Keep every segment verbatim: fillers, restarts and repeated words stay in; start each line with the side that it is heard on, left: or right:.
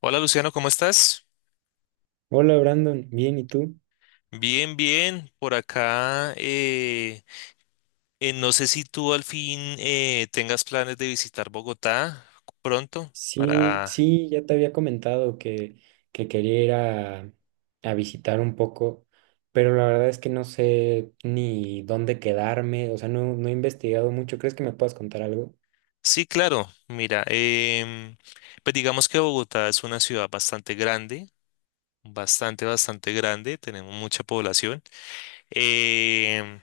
left: Hola Luciano, ¿cómo estás?
right: Hola Brandon, bien, ¿y tú?
left: Bien, bien, por acá. Eh, eh, no sé si tú al fin eh, tengas planes de visitar Bogotá pronto
right: Sí,
left: para...
right: sí, ya te había comentado que, que quería ir a, a visitar un poco, pero la verdad es que no sé ni dónde quedarme, o sea, no, no he investigado mucho. ¿Crees que me puedas contar algo?
left: Sí, claro, mira, em, pues digamos que Bogotá es una ciudad bastante grande, bastante, bastante grande, tenemos mucha población. em,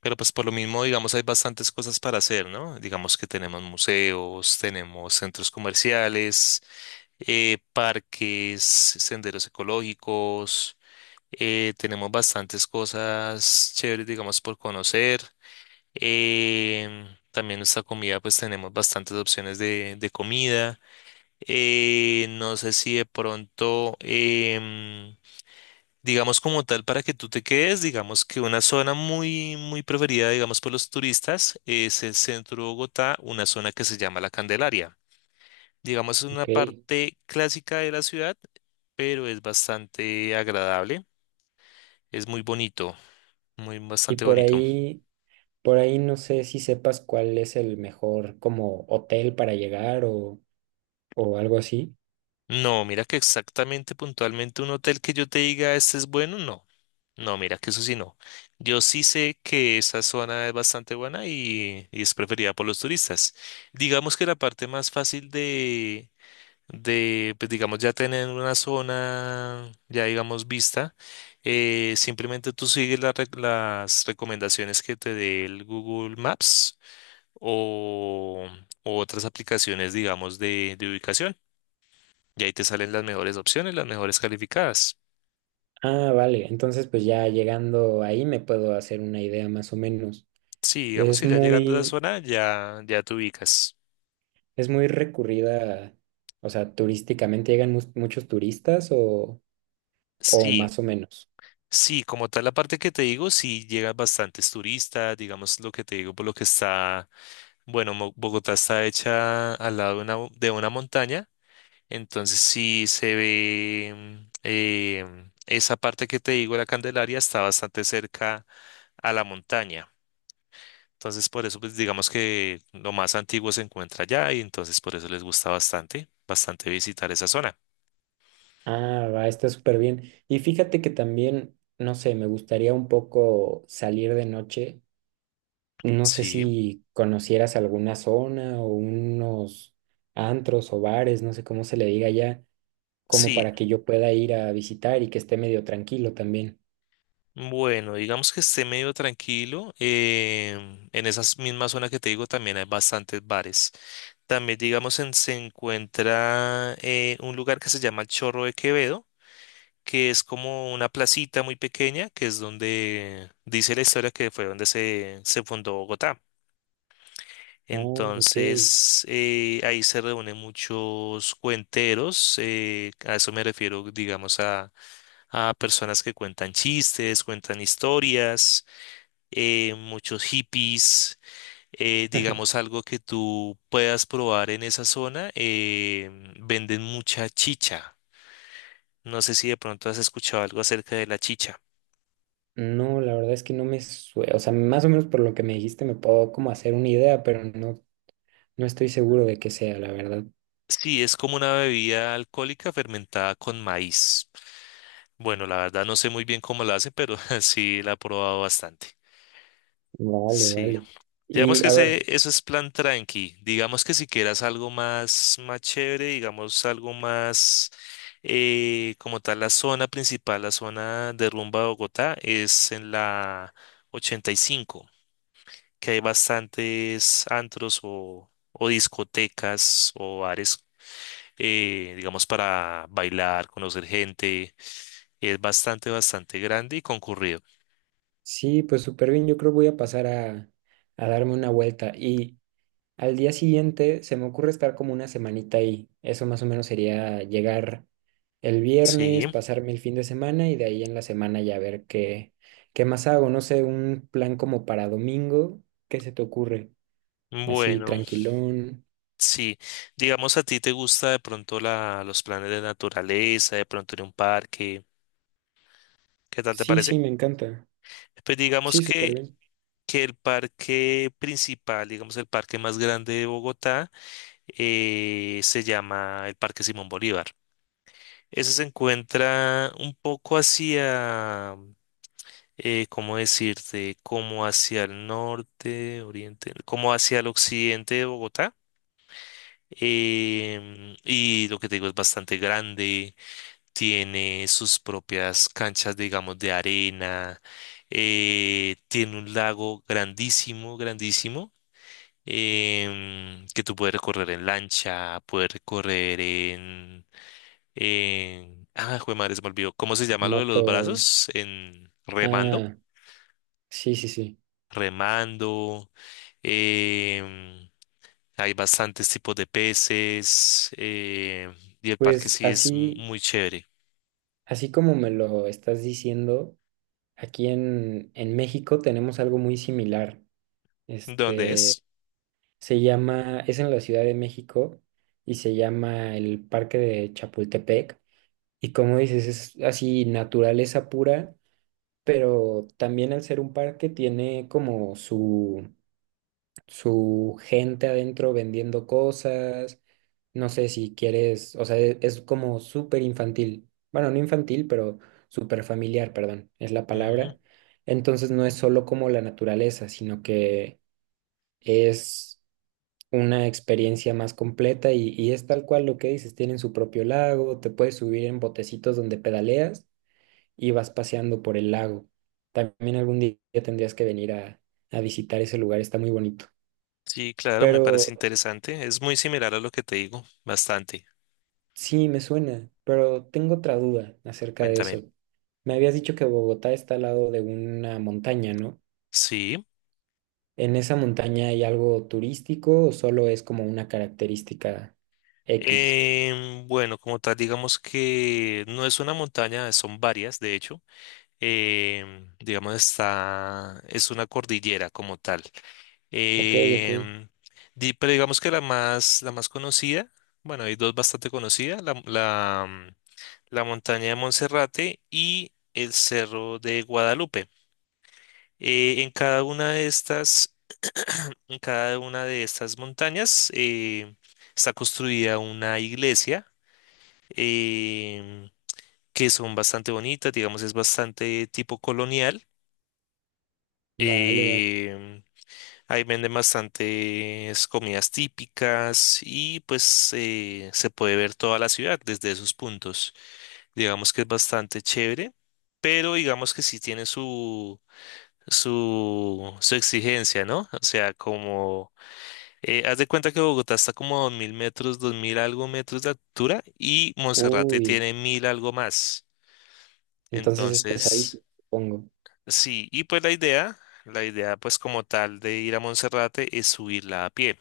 left: pero pues por lo mismo, digamos, hay bastantes cosas para hacer, ¿no? Digamos que tenemos museos, tenemos centros comerciales, eh, parques, senderos ecológicos, eh, tenemos bastantes cosas chéveres, digamos, por conocer. Em, también nuestra comida, pues tenemos bastantes opciones de, de comida. Eh, no sé si de pronto, em, digamos como tal, para que tú te quedes, digamos que una zona muy, muy preferida, digamos, por los turistas es el centro de Bogotá, una zona que se llama La Candelaria, digamos, es una
right: Ok.
left: parte clásica de la ciudad, pero es bastante agradable. Es muy bonito, muy
right: Y
left: bastante
right: por
left: bonito.
right: ahí, por ahí no sé si sepas cuál es el mejor como hotel para llegar o, o algo así.
left: No, mira que exactamente puntualmente un hotel que yo te diga este es bueno, no. No, mira que eso sí no. Yo sí sé que esa zona es bastante buena y, y es preferida por los turistas. Digamos que la parte más fácil de, de, pues digamos, ya tener una zona, ya digamos, vista, eh, simplemente tú sigues la rec- las recomendaciones que te dé el Google Maps o, o otras aplicaciones, digamos, de, de ubicación. Y ahí te salen las mejores opciones, las mejores calificadas.
right: Ah, vale, entonces pues ya llegando ahí me puedo hacer una idea más o menos.
left: Sí, digamos
right: Es
left: que ya llegando a la
right: muy,
left: zona, ya, ya te ubicas.
right: Es muy recurrida, o sea, turísticamente llegan mus- muchos turistas o, o
left: Sí.
right: más o menos.
left: Sí, como tal la parte que te digo, sí llegan bastantes turistas, digamos lo que te digo, por lo que está. Bueno, Mo- Bogotá está hecha al lado de una, bo- de una montaña, entonces sí se ve, em, esa parte que te digo, la Candelaria, está bastante cerca a la montaña. Entonces por eso pues digamos que lo más antiguo se encuentra allá y entonces por eso les gusta bastante, bastante visitar esa zona.
right: Ah, va, está súper bien. Y fíjate que también, no sé, me gustaría un poco salir de noche. No sé
left: Sí,
right: si conocieras alguna zona o unos antros o bares, no sé cómo se le diga allá, como
left: sí.
right: para que yo pueda ir a visitar y que esté medio tranquilo también.
left: Bueno, digamos que esté medio tranquilo. Em, en esa misma zona que te digo también hay bastantes bares. También, digamos, en- se encuentra, eh, un lugar que se llama el Chorro de Quevedo, que es como una placita muy pequeña, que es donde dice la historia que fue donde se, se fundó Bogotá.
right: Oh, ok.
left: Entonces, eh, ahí se reúnen muchos cuenteros, eh, a eso me refiero, digamos, a, a personas que cuentan chistes, cuentan historias, eh, muchos hippies, eh, digamos algo que tú puedas probar en esa zona, eh, venden mucha chicha. No sé si de pronto has escuchado algo acerca de la chicha.
right: No, la verdad es que no me suena, o sea, más o menos por lo que me dijiste me puedo como hacer una idea, pero no, no estoy seguro de qué sea, la verdad.
left: Sí, es como una bebida alcohólica fermentada con maíz. Bueno, la verdad no sé muy bien cómo la hacen, pero sí la he probado bastante.
right: Vale,
left: Sí.
right: vale.
left: Digamos
right: Y
left: que
right: a ver,
left: ese, eso es plan tranqui. Digamos que si quieras algo más, más chévere, digamos algo más, eh, como tal, la zona principal, la zona de rumba de Bogotá, es en la ochenta y cinco, que hay bastantes antros o, o discotecas o bares, eh, digamos, para bailar, conocer gente. Es bastante, bastante grande y concurrido.
right: sí, pues súper bien, yo creo voy a pasar a, a darme una vuelta y al día siguiente se me ocurre estar como una semanita ahí. Eso más o menos sería llegar el
left: Sí,
right: viernes, pasarme el fin de semana y de ahí en la semana ya ver qué, qué más hago. No sé, un plan como para domingo, ¿qué se te ocurre? Así,
left: bueno.
right: tranquilón.
left: Sí, digamos a ti te gusta de pronto la, los planes de naturaleza, de pronto ir a un parque, ¿qué tal te
right: Sí,
left: parece?
right: sí, me encanta.
left: Pues digamos
right: Sí, súper
left: que,
right: bien.
left: que el parque principal, digamos el parque más grande de Bogotá, eh, se llama el Parque Simón Bolívar. Ese se encuentra un poco hacia, eh, ¿cómo decirte? Como hacia el norte, oriente, como hacia el occidente de Bogotá. Em, y lo que te digo es bastante grande, tiene sus propias canchas, digamos, de arena, eh, tiene un lago grandísimo, grandísimo, em, que tú puedes recorrer en lancha, puedes recorrer en... en- Ah, jue madre, se me olvidó. ¿Cómo se llama lo de los
right: Moto.
left: brazos? En remando,
right: Ah, sí, sí, sí.
left: remando. em, Hay bastantes tipos de peces, eh, y el parque
right: Pues
left: sí es
right: así,
left: muy chévere.
right: así como me lo estás diciendo, aquí en, en México tenemos algo muy similar.
left: ¿Dónde
right: Este,
left: es?
right: se llama, es en la Ciudad de México y se llama el Parque de Chapultepec. Y como dices, es así naturaleza pura, pero también al ser un parque tiene como su su gente adentro vendiendo cosas. No sé si quieres, o sea, e- es, como súper infantil. Bueno, no infantil, pero súper familiar, perdón, es la palabra. Entonces no es solo como la naturaleza, sino que es una experiencia más completa y, y es tal cual lo que dices, tienen su propio lago, te puedes subir en botecitos donde pedaleas y vas paseando por el lago. También algún día tendrías que venir a, a visitar ese lugar, está muy bonito.
left: Sí, claro, me
right: Pero
left: parece interesante. Es muy similar a lo que te digo, bastante.
right: sí, me suena, pero tengo otra duda acerca de
left: Cuéntame.
right: eso. Me habías dicho que Bogotá está al lado de una montaña, ¿no?
left: Sí.
right: ¿En esa montaña hay algo turístico o solo es como una característica X?
left: Em, bueno, como tal, digamos que no es una montaña, son varias, de hecho. Em, digamos, está, es una cordillera como tal.
right: Ok, ok.
left: Em, di- pero digamos que la más, la más conocida, bueno, hay dos bastante conocidas, la, la, la montaña de Monserrate y el cerro de Guadalupe. Eh, en cada una de estas, en cada una de estas montañas, eh, está construida una iglesia, em, que son bastante bonitas, digamos, es bastante tipo colonial.
right: Vale, vale.
left: em, Ahí venden bastantes comidas típicas y pues, eh, se puede ver toda la ciudad desde esos puntos. Digamos que es bastante chévere, pero digamos que sí tiene su su, su exigencia, ¿no? O sea, como, eh, haz de cuenta que Bogotá está como a dos mil metros, dos mil algo metros de altura y Monserrate
right: Uy,
left: tiene mil algo más.
right: entonces es
left: Entonces,
right: pesadísimo, supongo.
left: sí, y pues la idea, la idea pues como tal de ir a Monserrate es subirla a pie,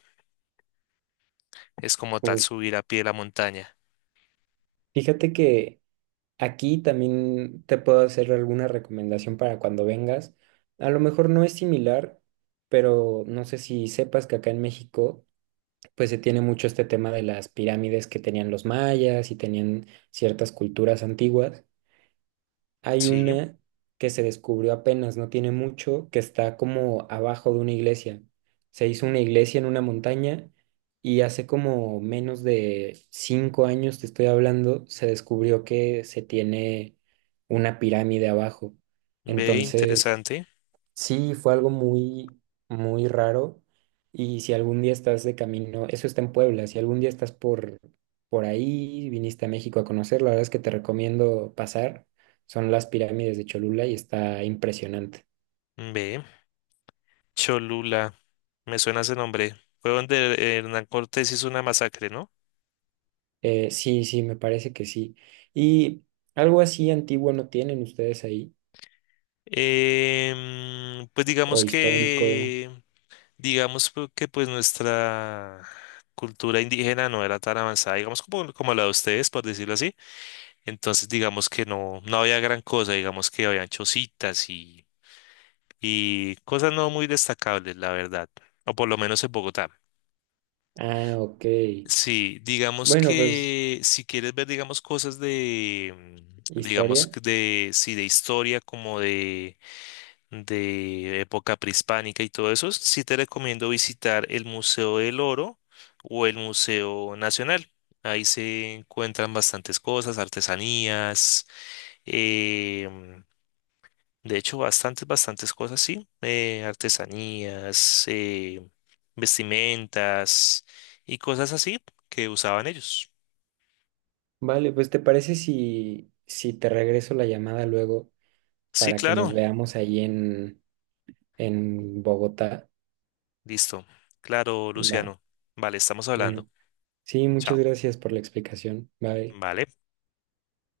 left: es como tal
right: Uf.
left: subir a pie la montaña.
right: Fíjate que aquí también te puedo hacer alguna recomendación para cuando vengas. A lo mejor no es similar, pero no sé si sepas que acá en México pues se tiene mucho este tema de las pirámides que tenían los mayas y tenían ciertas culturas antiguas. Hay
left: Sí,
right: una que se descubrió apenas, no tiene mucho, que está como abajo de una iglesia. Se hizo una iglesia en una montaña y hace como menos de cinco años, te estoy hablando, se descubrió que se tiene una pirámide abajo.
left: ve,
right: Entonces
left: interesante,
right: sí, fue algo muy, muy raro. Y si algún día estás de camino, eso está en Puebla, si algún día estás por, por ahí, viniste a México a conocer, la verdad es que te recomiendo pasar. Son las pirámides de Cholula y está impresionante.
left: ve, Cholula, me suena ese nombre. Fue donde Hernán Cortés hizo una masacre, ¿no?
right: Eh, sí, sí, me parece que sí. ¿Y algo así antiguo no tienen ustedes ahí?
left: Em, pues
right: ¿O
left: digamos
right: histórico?
left: que, digamos pu- que pues nuestra cultura indígena no era tan avanzada, digamos como, como la de ustedes, por decirlo así. Entonces digamos que no, no había gran cosa, digamos que habían chocitas y, y cosas no muy destacables, la verdad, o por lo menos en Bogotá.
right: Ah, ok.
left: Sí, digamos
right: Bueno, pues
left: que si quieres ver, digamos, cosas de, mm, digamos,
right: historia.
left: que de, sí, de historia, como de de época prehispánica y todo eso, sí te recomiendo visitar el Museo del Oro o el Museo Nacional. Ahí se encuentran bastantes cosas, artesanías, em, de hecho bastantes, bastantes cosas, sí, eh, artesanías, eh, vestimentas y cosas así que usaban ellos.
right: Vale, pues ¿te parece si, si te regreso la llamada luego?
left: Sí,
right: Para que nos
left: claro,
right: veamos ahí en, en Bogotá.
left: listo, claro,
right: Va,
left: Luciano. Vale, estamos
right: bueno,
left: hablando.
right: sí, muchas
left: Chao.
right: gracias por la explicación. Bye.
left: Vale.